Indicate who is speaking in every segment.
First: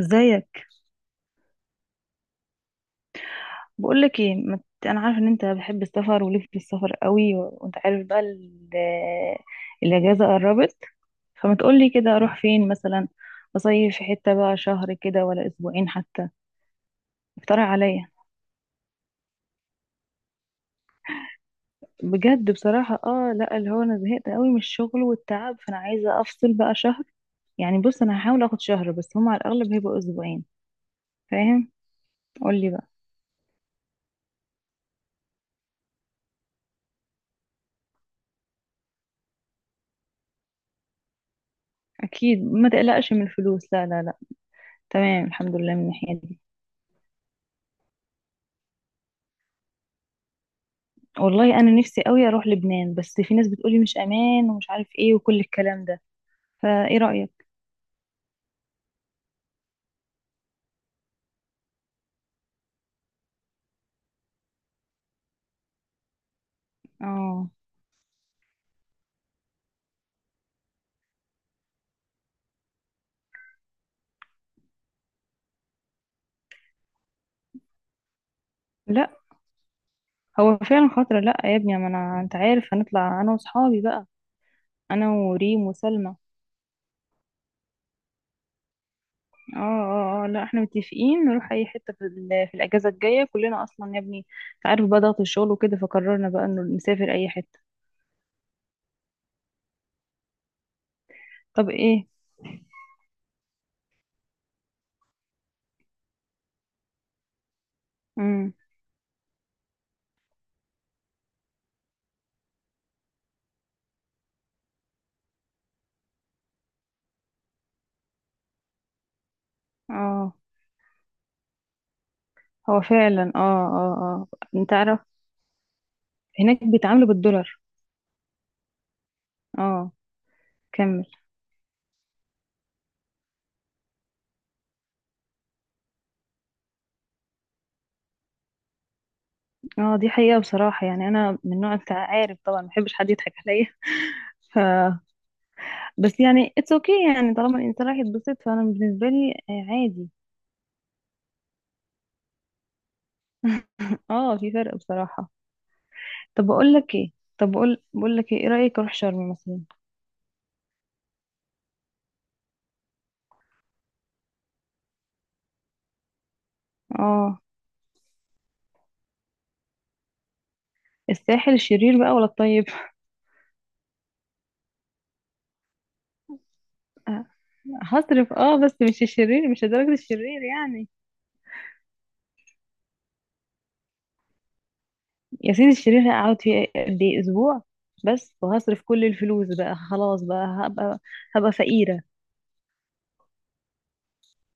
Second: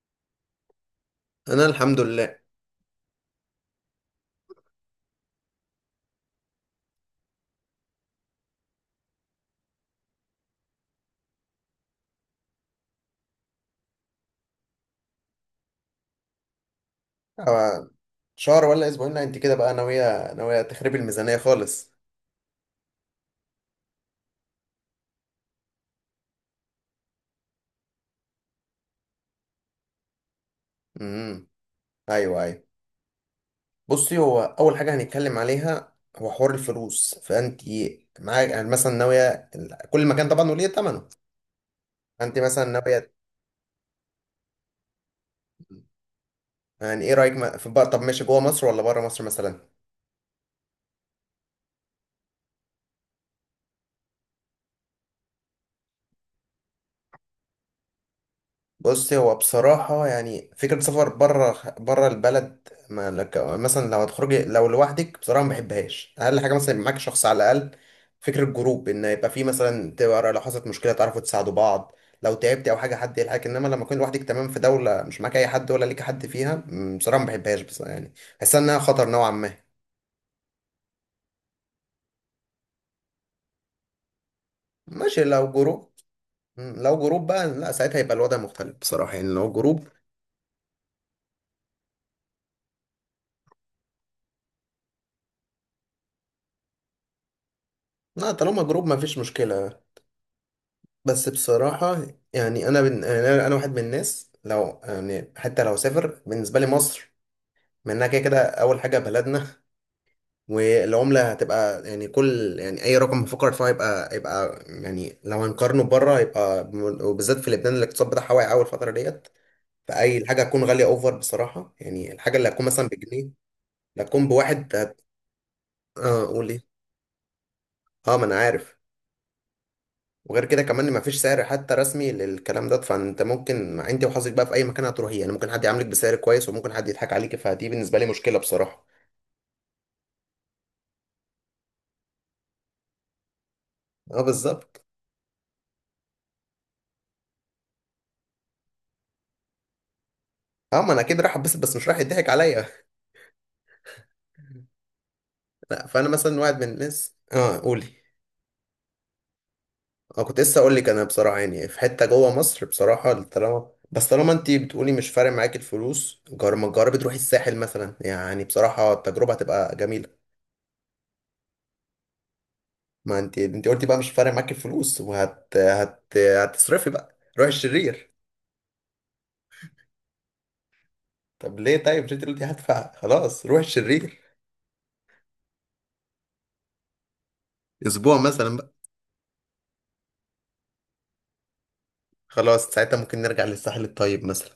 Speaker 1: ازيك؟
Speaker 2: انا الحمد لله.
Speaker 1: بقولك ايه، ما ت- انا عارفه ان انت بحب السفر وليك في السفر قوي، وانت عارف بقى الاجازه قربت. فما تقولي كده اروح فين مثلا، اصيف في حته بقى شهر كده ولا اسبوعين حتى. اقترح
Speaker 2: آه،
Speaker 1: عليا.
Speaker 2: شهر ولا اسبوعين؟ لا، انت كده بقى ناويه ناويه تخربي الميزانيه خالص.
Speaker 1: بجد بصراحه، اه لا، اللي هو انا زهقت قوي من الشغل والتعب، فانا عايزه افصل بقى شهر. يعني بص، انا هحاول اخد شهر بس هم على الاغلب هيبقوا اسبوعين.
Speaker 2: امم.
Speaker 1: فاهم؟
Speaker 2: ايوه ايوه.
Speaker 1: قولي بقى.
Speaker 2: بصي، هو اول حاجه هنتكلم عليها هو حوار الفلوس. فانت معاك يعني مثلا ناويه كل مكان طبعا وليه ثمنه. انت
Speaker 1: اكيد
Speaker 2: مثلا
Speaker 1: ما
Speaker 2: ناويه.
Speaker 1: تقلقش من الفلوس، لا لا لا. تمام الحمد لله من الناحيه دي.
Speaker 2: يعني ايه رايك، في بقى، طب ماشي جوه مصر ولا بره مصر مثلا؟
Speaker 1: والله انا نفسي قوي اروح لبنان، بس في ناس بتقولي مش امان ومش عارف ايه وكل الكلام ده. فايه رايك؟
Speaker 2: بص، هو بصراحة يعني فكرة سفر بره البلد، ما لك مثلا لو هتخرجي لو لوحدك بصراحة ما بحبهاش. أقل حاجة مثلا يبقى معاك شخص على
Speaker 1: اه
Speaker 2: الأقل. فكرة جروب، إن يبقى في مثلا تبقى، لو حصلت مشكلة تعرفوا تساعدوا بعض، لو تعبتي أو حاجة حد يلحقك. إنما لما تكون لوحدك تمام في دولة مش معاك أي حد ولا ليك حد فيها، بصراحة ما بحبهاش. بس يعني بحس إنها خطر
Speaker 1: لا،
Speaker 2: نوعا ما.
Speaker 1: هو فعلا خطر. لا يا ابني، ما انا انت عارف هنطلع انا واصحابي بقى. انا
Speaker 2: ماشي لو
Speaker 1: وريم
Speaker 2: جروب.
Speaker 1: وسلمى.
Speaker 2: لو جروب بقى، لا ساعتها يبقى الوضع مختلف بصراحة، يعني لو
Speaker 1: اه
Speaker 2: جروب.
Speaker 1: اه اه، لا احنا متفقين نروح اي حته في، في الاجازه الجايه كلنا اصلا يا ابني. انت عارف بقى ضغط الشغل وكده، فقررنا بقى انه نسافر اي حته.
Speaker 2: لا طالما جروب ما فيش مشكلة. بس
Speaker 1: طب
Speaker 2: بصراحة
Speaker 1: ايه؟
Speaker 2: يعني يعني أنا واحد من الناس، لو يعني حتى لو سافر بالنسبة لي مصر منها كده كده
Speaker 1: امم
Speaker 2: أول حاجة بلدنا. والعملة هتبقى يعني كل، يعني أي رقم بفكر فيه هيبقى يعني لو هنقارنه بره هيبقى وبالذات في لبنان، الاقتصاد بتاعها واقع أول فترة ديت. فأي
Speaker 1: اه
Speaker 2: الحاجة هتكون غالية أوفر بصراحة، يعني الحاجة اللي هتكون
Speaker 1: هو
Speaker 2: مثلا بجنيه،
Speaker 1: فعلا، اه اه.
Speaker 2: اللي
Speaker 1: اه
Speaker 2: هتكون
Speaker 1: انت
Speaker 2: بواحد
Speaker 1: عارف
Speaker 2: آه قول
Speaker 1: هناك
Speaker 2: إيه.
Speaker 1: بيتعاملوا بالدولار.
Speaker 2: أه ما أنا عارف.
Speaker 1: اه
Speaker 2: وغير كده كمان ما
Speaker 1: كمل.
Speaker 2: فيش سعر حتى رسمي للكلام ده، فانت ممكن انت وحظك بقى في اي مكان هتروحيه، يعني ممكن حد يعاملك بسعر كويس وممكن حد يضحك عليك. فدي بالنسبه لي مشكله بصراحه.
Speaker 1: اه دي حقيقة، بصراحة يعني انا من نوع انت عارف طبعا ما بحبش حد يضحك عليا.
Speaker 2: اه
Speaker 1: ف
Speaker 2: بالظبط.
Speaker 1: بس يعني اتس اوكي okay، يعني طالما الانسان راح يتبسط فانا بالنسبة لي عادي.
Speaker 2: اه ما انا اكيد راح اتبسط بس مش راح يضحك عليا.
Speaker 1: اه في فرق بصراحة.
Speaker 2: لا فانا مثلا
Speaker 1: طب
Speaker 2: واحد من
Speaker 1: بقول لك ايه،
Speaker 2: الناس.
Speaker 1: طب
Speaker 2: اه
Speaker 1: بقول
Speaker 2: قولي.
Speaker 1: بقول لك ايه، إيه رأيك اروح شرم مثلا؟
Speaker 2: اه كنت لسه اقول لك. انا بصراحه يعني في حته جوه مصر بصراحه، طالما طالما انت بتقولي مش فارق معاك الفلوس، جر ما تجربي تروحي
Speaker 1: اه
Speaker 2: الساحل مثلا، يعني بصراحه التجربه هتبقى جميله.
Speaker 1: الساحل الشرير بقى ولا الطيب؟
Speaker 2: ما انت انت قلتي بقى مش فارق معاك الفلوس هتصرفي بقى،
Speaker 1: آه،
Speaker 2: روحي الشرير.
Speaker 1: هصرف اه، بس مش الشرير، مش لدرجة الشرير يعني.
Speaker 2: طب ليه؟ طيب مش انت دلوقتي هدفع خلاص، روح الشرير.
Speaker 1: يا سيدي الشرير هقعد فيه قد ايه؟ اسبوع
Speaker 2: اسبوع
Speaker 1: بس،
Speaker 2: مثلا بقى.
Speaker 1: وهصرف كل الفلوس بقى خلاص، بقى هبقى فقيرة.
Speaker 2: خلاص ساعتها ممكن نرجع للساحل الطيب مثلا.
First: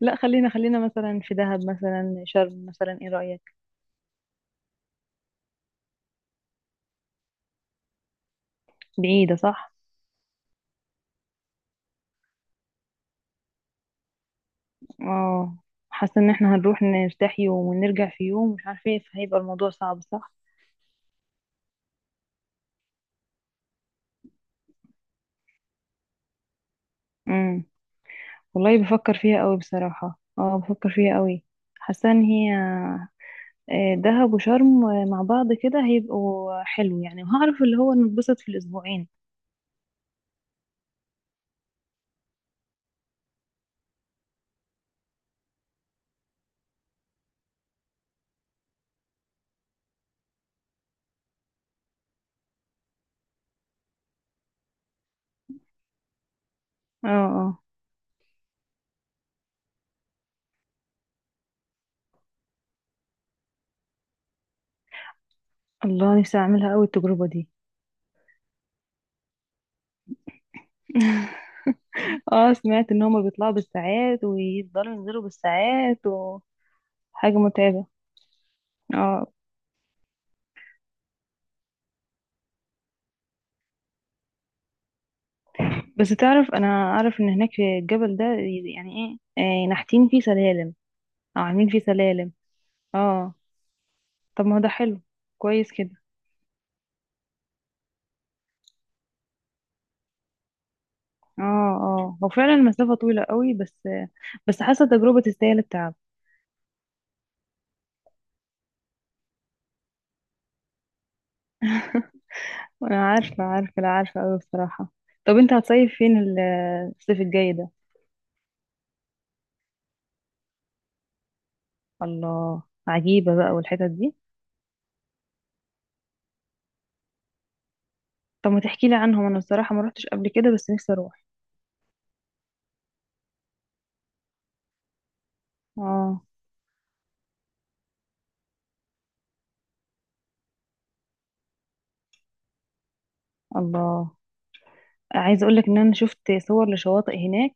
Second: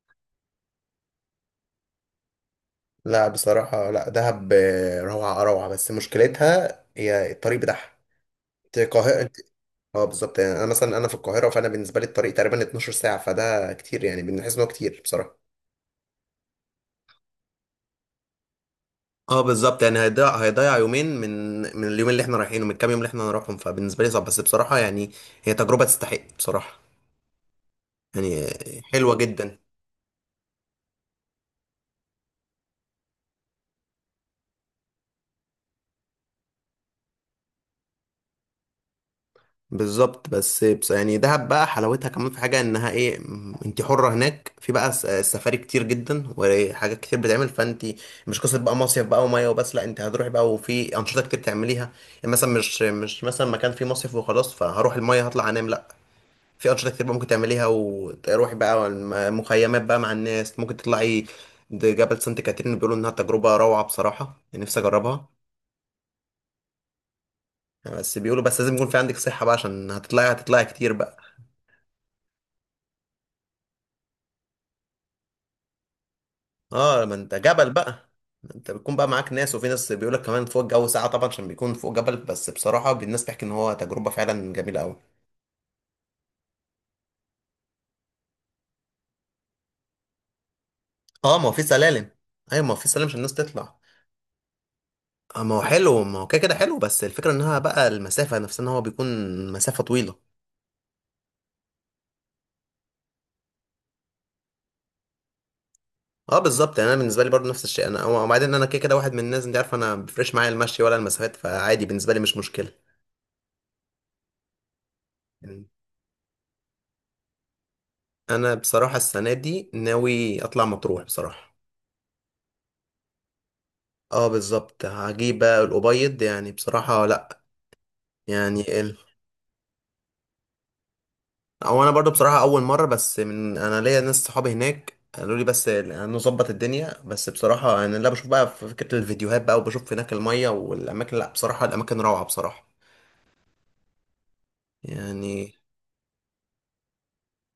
Speaker 1: لا خلينا خلينا مثلا في دهب مثلا، شرم مثلا، ايه
Speaker 2: لا
Speaker 1: رأيك؟
Speaker 2: بصراحة، لا دهب آه، روعة روعة، بس مشكلتها هي الطريق بتاعها. انت القاهرة انت.
Speaker 1: بعيدة صح.
Speaker 2: اه بالظبط، يعني انا مثلا انا في القاهرة، فانا بالنسبة لي الطريق تقريبا 12 ساعة، فده كتير، يعني بنحس ان هو كتير بصراحة.
Speaker 1: اه حاسة ان احنا هنروح نرتاح يوم ونرجع في يوم مش عارفة ايه،
Speaker 2: اه
Speaker 1: فهيبقى الموضوع
Speaker 2: بالظبط، يعني
Speaker 1: صعب صح.
Speaker 2: هيضيع يومين من، من اليومين اللي احنا رايحينه، من الكام يوم اللي احنا هنروحهم، فبالنسبة لي صعب. بس بصراحة يعني هي تجربة تستحق بصراحة،
Speaker 1: امم
Speaker 2: يعني
Speaker 1: والله
Speaker 2: حلوة
Speaker 1: بفكر فيها قوي
Speaker 2: جدا.
Speaker 1: بصراحة، اه بفكر فيها قوي. حاسة ان هي دهب وشرم مع بعض كده هيبقوا حلو يعني، وهعرف اللي هو نتبسط في الاسبوعين.
Speaker 2: بالظبط. بس يعني دهب بقى حلاوتها كمان في حاجة انها ايه، انت حرة هناك، في بقى السفاري كتير جدا وحاجات كتير بتعمل. فانت مش قصة بقى مصيف بقى ومية وبس، لا انت هتروحي بقى وفي انشطة كتير تعمليها. يعني مثلا مش مثلا مكان فيه مصيف وخلاص فهروح المية هطلع انام، لا. في انشطة كتير
Speaker 1: اه
Speaker 2: بقى ممكن
Speaker 1: اه.
Speaker 2: تعمليها، وتروحي بقى مخيمات بقى مع الناس ممكن تطلعي. ده جبل سانت كاترين بيقولوا انها تجربة روعة بصراحة. يعني نفسي اجربها.
Speaker 1: الله، نفسي اعملها قوي التجربة دي.
Speaker 2: بس بيقولوا بس لازم يكون في عندك صحة بقى، عشان هتطلعي كتير بقى.
Speaker 1: اه سمعت ان هما بيطلعوا بالساعات ويفضلوا ينزلوا بالساعات،
Speaker 2: اه ما انت
Speaker 1: وحاجة
Speaker 2: جبل
Speaker 1: متعبة.
Speaker 2: بقى. ما انت بتكون بقى
Speaker 1: اه
Speaker 2: معاك ناس، وفي ناس بيقول لك كمان فوق الجو ساعة طبعا عشان بيكون فوق جبل، بس بصراحة الناس بتحكي ان هو تجربة فعلا جميلة قوي.
Speaker 1: بس تعرف، انا اعرف ان هناك في الجبل ده يعني ايه نحتين فيه سلالم
Speaker 2: اه
Speaker 1: او
Speaker 2: ما هو في
Speaker 1: عاملين فيه
Speaker 2: سلالم.
Speaker 1: سلالم.
Speaker 2: ايوه ما هو في سلالم عشان
Speaker 1: اه
Speaker 2: الناس تطلع.
Speaker 1: طب ما هو ده حلو.
Speaker 2: اه ما هو
Speaker 1: كويس كده.
Speaker 2: حلو، ما هو كده كده حلو. بس الفكرة انها بقى المسافة نفسها ان هو بيكون مسافة طويلة.
Speaker 1: اه اه هو فعلا المسافة طويلة قوي، بس بس حاسة تجربة تستاهل التعب.
Speaker 2: اه بالظبط، يعني انا بالنسبة لي برضو نفس الشيء. انا وبعدين انا كده كده واحد من الناس، انت عارف انا ما بيفرقش معايا المشي ولا المسافات، فعادي بالنسبة لي مش مشكلة.
Speaker 1: انا عارفة عارفة، لا عارفة قوي بصراحة. طب انت
Speaker 2: يعني
Speaker 1: هتصيف فين الصيف الجاي ده؟
Speaker 2: انا بصراحة السنة دي ناوي اطلع مطروح بصراحة.
Speaker 1: الله، عجيبة بقى والحتت دي.
Speaker 2: اه بالظبط، هجيب بقى الأبيض يعني بصراحة، لأ.
Speaker 1: طب ما
Speaker 2: يعني
Speaker 1: تحكي لي عنهم، انا بصراحة ما روحتش قبل كده بس نفسي اروح.
Speaker 2: أو أنا برضو بصراحة أول مرة، بس من، أنا ليا ناس صحابي هناك قالوا لي بس
Speaker 1: اه
Speaker 2: نظبط الدنيا. بس بصراحة أنا اللي بشوف بقى في فكرة الفيديوهات بقى، وبشوف هناك المية والأماكن، لأ بصراحة الأماكن روعة بصراحة.
Speaker 1: الله. عايزة
Speaker 2: يعني.
Speaker 1: اقولك ان انا شفت صور لشواطئ هناك،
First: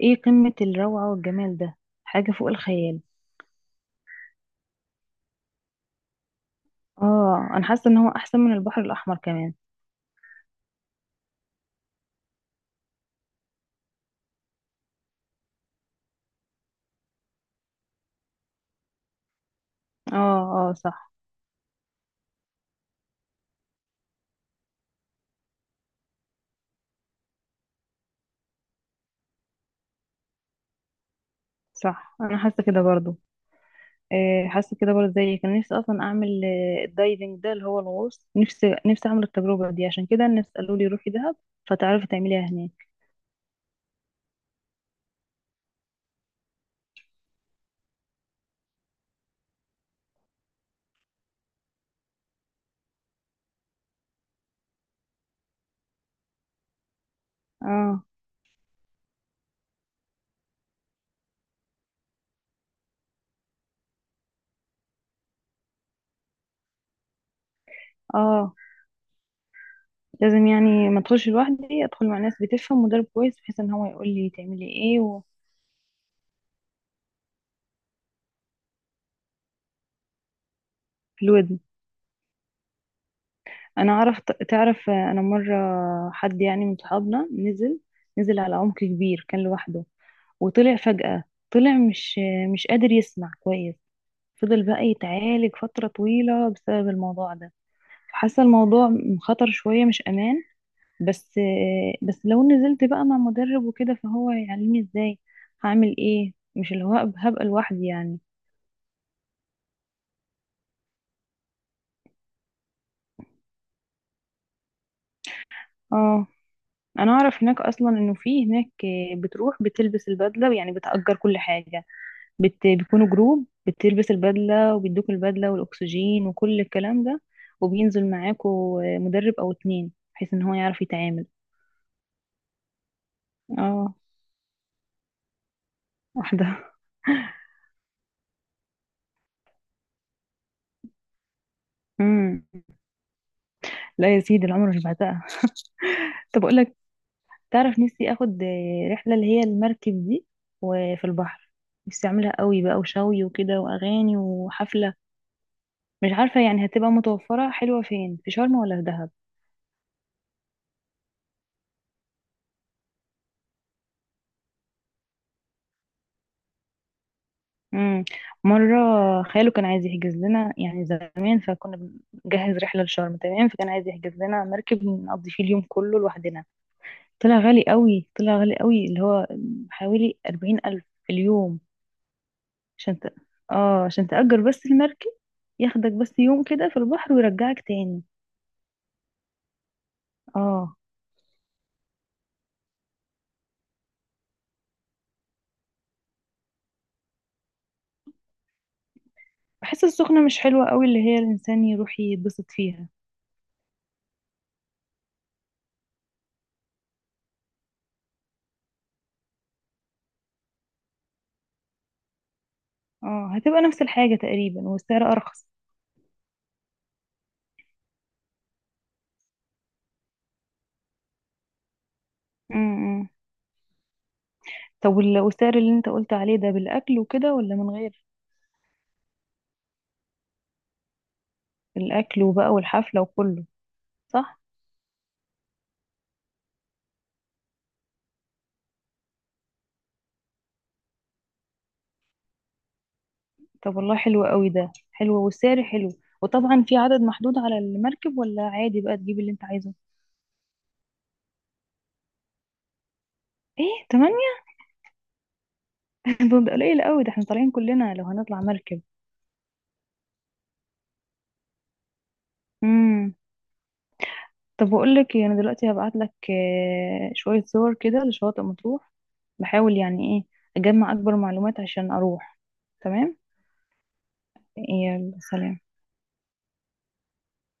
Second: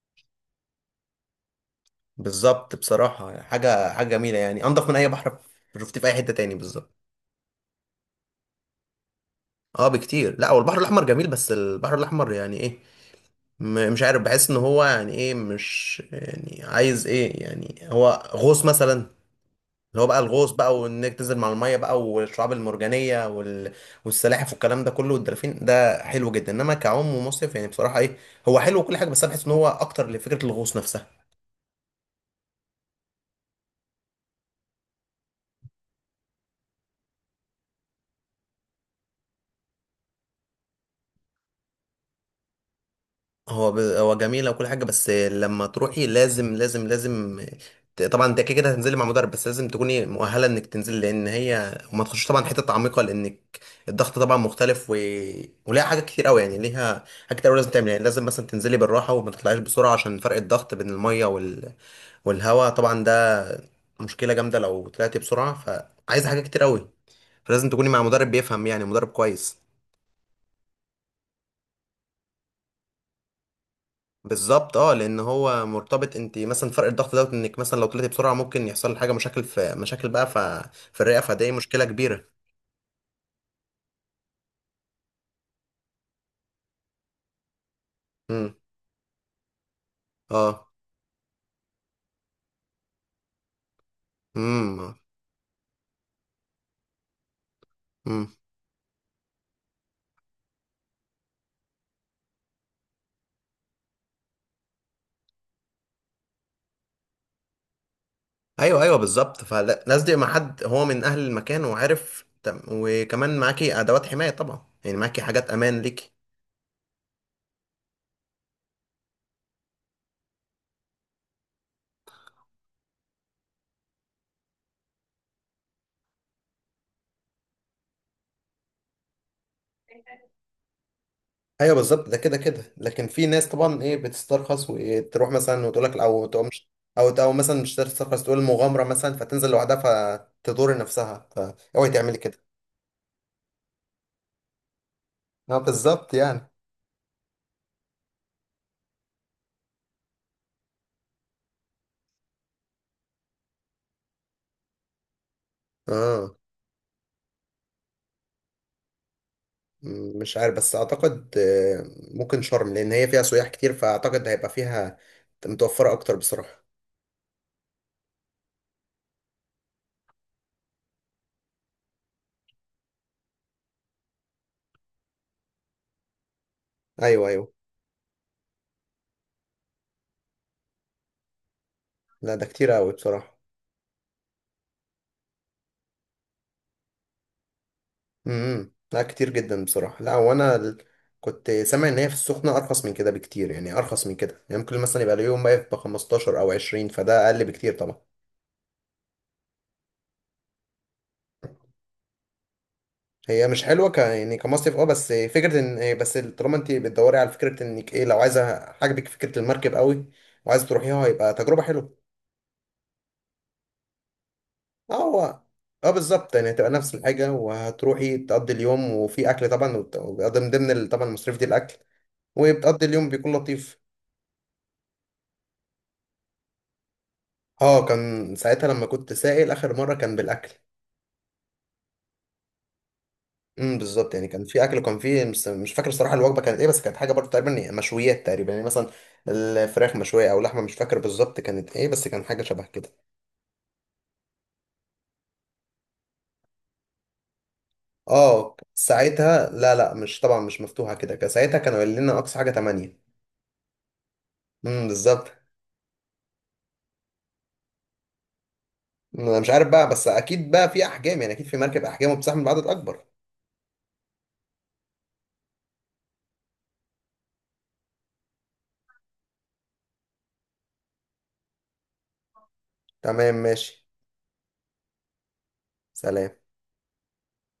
Speaker 1: ايه قمة الروعة والجمال ده، حاجة فوق
Speaker 2: بالظبط
Speaker 1: الخيال.
Speaker 2: بصراحة، حاجة حاجة جميلة يعني، أنضف من أي بحر شفتيه في أي حتة تاني. بالظبط.
Speaker 1: اه انا حاسة ان هو احسن من البحر الاحمر كمان.
Speaker 2: اه بكتير. لأ والبحر الأحمر جميل بس البحر الأحمر يعني إيه، مش عارف. بحس ان هو يعني ايه، مش يعني عايز ايه، يعني هو غوص مثلا، اللي هو
Speaker 1: اه
Speaker 2: بقى الغوص
Speaker 1: اه
Speaker 2: بقى،
Speaker 1: صح.
Speaker 2: وانك تنزل مع الميه بقى، والشعاب المرجانيه والسلاحف والكلام ده كله والدلافين، ده حلو جدا. انما كعوم ومصيف يعني بصراحه ايه، هو حلو وكل حاجه، بس انا بحس ان هو اكتر لفكره الغوص نفسها.
Speaker 1: صح انا حاسة كده برضو، حاسة كده برضو زيك. كان نفسي اصلا اعمل الدايفنج ده اللي هو الغوص، نفسي نفسي اعمل التجربة دي. عشان كده الناس قالوا لي روحي دهب، فتعرفي تعمليها هناك.
Speaker 2: هو جميل وكل حاجه، بس لما تروحي لازم لازم لازم، طبعا انت كده كده هتنزلي مع مدرب، بس لازم تكوني مؤهله انك تنزلي، لان هي وما تخش طبعا حته عميقه، لانك الضغط طبعا مختلف وليها حاجات كتير قوي. يعني ليها حاجات كتير قوي لازم تعملها، يعني
Speaker 1: اه
Speaker 2: لازم مثلا تنزلي بالراحه وما تطلعيش بسرعه عشان فرق الضغط بين الميه والهواء طبعا، ده مشكله جامده لو طلعتي بسرعه، فعايزه حاجات كتير قوي، فلازم تكوني مع مدرب
Speaker 1: اه
Speaker 2: بيفهم، يعني مدرب كويس.
Speaker 1: لازم، يعني ما ادخلش لوحدي، ادخل مع ناس بتفهم، مدرب كويس بحيث ان هو يقول لي تعملي
Speaker 2: بالظبط. اه
Speaker 1: ايه.
Speaker 2: لان هو مرتبط، انت مثلا فرق الضغط دوت، انك مثلا لو طلعتي بسرعه ممكن يحصل حاجه، مشاكل في مشاكل بقى، في الرئه، فدي
Speaker 1: وفي،
Speaker 2: مشكله كبيره.
Speaker 1: انا اعرف. تعرف انا مره حد يعني من صحابنا نزل، نزل
Speaker 2: امم.
Speaker 1: على عمق كبير، كان لوحده،
Speaker 2: اه.
Speaker 1: وطلع فجأة. طلع مش قادر يسمع كويس، فضل بقى
Speaker 2: امم.
Speaker 1: يتعالج فتره طويله بسبب الموضوع ده.
Speaker 2: امم.
Speaker 1: حاسه الموضوع خطر شويه، مش امان. بس بس لو نزلت بقى مع مدرب وكده فهو يعلمني ازاي هعمل ايه، مش اللي هو هبقى لوحدي يعني.
Speaker 2: ايوه ايوه، بالظبط فلازم يبقى مع حد هو من اهل المكان وعارف، وكمان معاكي ادوات حمايه طبعا، يعني معاكي حاجات امان ليكي.
Speaker 1: اه انا اعرف، هناك اصلا انه في هناك بتروح بتلبس البدله، يعني بتأجر كل حاجه. بيكونوا جروب، بتلبس البدلة وبيدوك البدلة والأكسجين وكل الكلام ده، وبينزل معاكوا مدرب أو اتنين بحيث إن هو يعرف يتعامل.
Speaker 2: ايوه بالظبط، ده كده كده. لكن في ناس طبعا
Speaker 1: اه
Speaker 2: ايه بتسترخص وتروح مثلا وتقول لك او تقوم
Speaker 1: واحدة.
Speaker 2: مش، او مثلا مش تسترخص تقول مغامره مثلا، فتنزل لوحدها فتضر نفسها. فاوعي تعملي
Speaker 1: مم.
Speaker 2: كده.
Speaker 1: لا يا سيدي، العمر مش بعتها.
Speaker 2: اه بالظبط
Speaker 1: طب
Speaker 2: يعني.
Speaker 1: أقول لك، تعرف نفسي آخد رحلة اللي هي المركب دي وفي البحر، نفسي أعملها قوي بقى، وشوي وكده وأغاني وحفلة. مش
Speaker 2: اه
Speaker 1: عارفة يعني هتبقى متوفرة حلوة فين، في شرم ولا في دهب؟
Speaker 2: مش عارف بس اعتقد، ممكن شرم لان هي فيها سياح كتير، فاعتقد هيبقى فيها متوفرة اكتر بصراحة.
Speaker 1: امم مرة خاله كان عايز يحجز لنا يعني زمان، فكنا بنجهز رحلة لشرم تمام، فكان عايز يحجز لنا مركب نقضي فيه اليوم كله لوحدنا.
Speaker 2: ايوه
Speaker 1: طلع
Speaker 2: ايوه.
Speaker 1: غالي قوي، طلع غالي قوي، اللي هو حوالي 40,000 في اليوم.
Speaker 2: لا ده كتير قوي
Speaker 1: عشان ت...
Speaker 2: بصراحة.
Speaker 1: اه عشان تأجر بس المركب، ياخدك بس يوم كده في البحر ويرجعك تاني.
Speaker 2: امم، لا كتير جدا بصراحة، لا وانا
Speaker 1: اه
Speaker 2: كنت سامع ان هي في السخنة ارخص من كده بكتير، يعني ارخص من كده، يعني ممكن مثلا يبقى اليوم واقف ب 15 او 20، فده اقل بكتير طبعا.
Speaker 1: بحس السخنة مش حلوة قوي اللي هي الإنسان يروح يتبسط فيها.
Speaker 2: هي مش حلوه ك يعني كمصيف، اه بس فكره، ان بس طالما انت بتدوري على فكره انك ايه، لو عايزه عاجبك فكره المركب قوي وعايزه تروحيها، هيبقى تجربه حلوه.
Speaker 1: اه هتبقى نفس الحاجة تقريبا
Speaker 2: اه
Speaker 1: والسعر
Speaker 2: هو.
Speaker 1: أرخص.
Speaker 2: اه بالظبط، يعني هتبقى نفس الحاجة، وهتروحي تقضي اليوم وفي أكل طبعا، وبيبقى من ضمن طبعا المصاريف دي الأكل، وبتقضي اليوم
Speaker 1: مم.
Speaker 2: بيكون لطيف.
Speaker 1: طب والسعر اللي انت قلت عليه ده بالاكل وكده ولا من
Speaker 2: اه
Speaker 1: غير؟
Speaker 2: كان ساعتها لما كنت سائل آخر مرة كان بالأكل.
Speaker 1: الاكل وبقى والحفله وكله؟
Speaker 2: بالظبط، يعني
Speaker 1: صح.
Speaker 2: كان في أكل وكان في، مش فاكر الصراحة الوجبة كانت إيه، بس كانت حاجة برضه تقريبا، يعني مشويات تقريبا يعني مثلا الفراخ مشوية أو لحمة، مش فاكر بالظبط كانت إيه، بس كان حاجة شبه كده.
Speaker 1: طب والله حلو قوي ده، حلو والسعر حلو. وطبعا في عدد محدود على المركب ولا
Speaker 2: اه
Speaker 1: عادي بقى تجيب اللي انت
Speaker 2: ساعتها
Speaker 1: عايزه؟
Speaker 2: لا، لا مش طبعا مش مفتوحة كده، كان ساعتها كانوا قايلين لنا أقصى حاجة 8.
Speaker 1: ايه 8؟
Speaker 2: بالظبط.
Speaker 1: طب ده قليل قوي، ده احنا طالعين كلنا لو هنطلع مركب.
Speaker 2: انا مش عارف بقى، بس اكيد بقى في احجام، يعني اكيد في مركب احجام وبتستحمل بعدد اكبر.
Speaker 1: امم طب بقول لك ايه، انا دلوقتي هبعت لك شويه صور كده لشواطئ مطروح. بحاول يعني ايه اجمع اكبر معلومات عشان اروح. تمام.
Speaker 2: تمام ماشي.
Speaker 1: يلا سلام.
Speaker 2: سلام.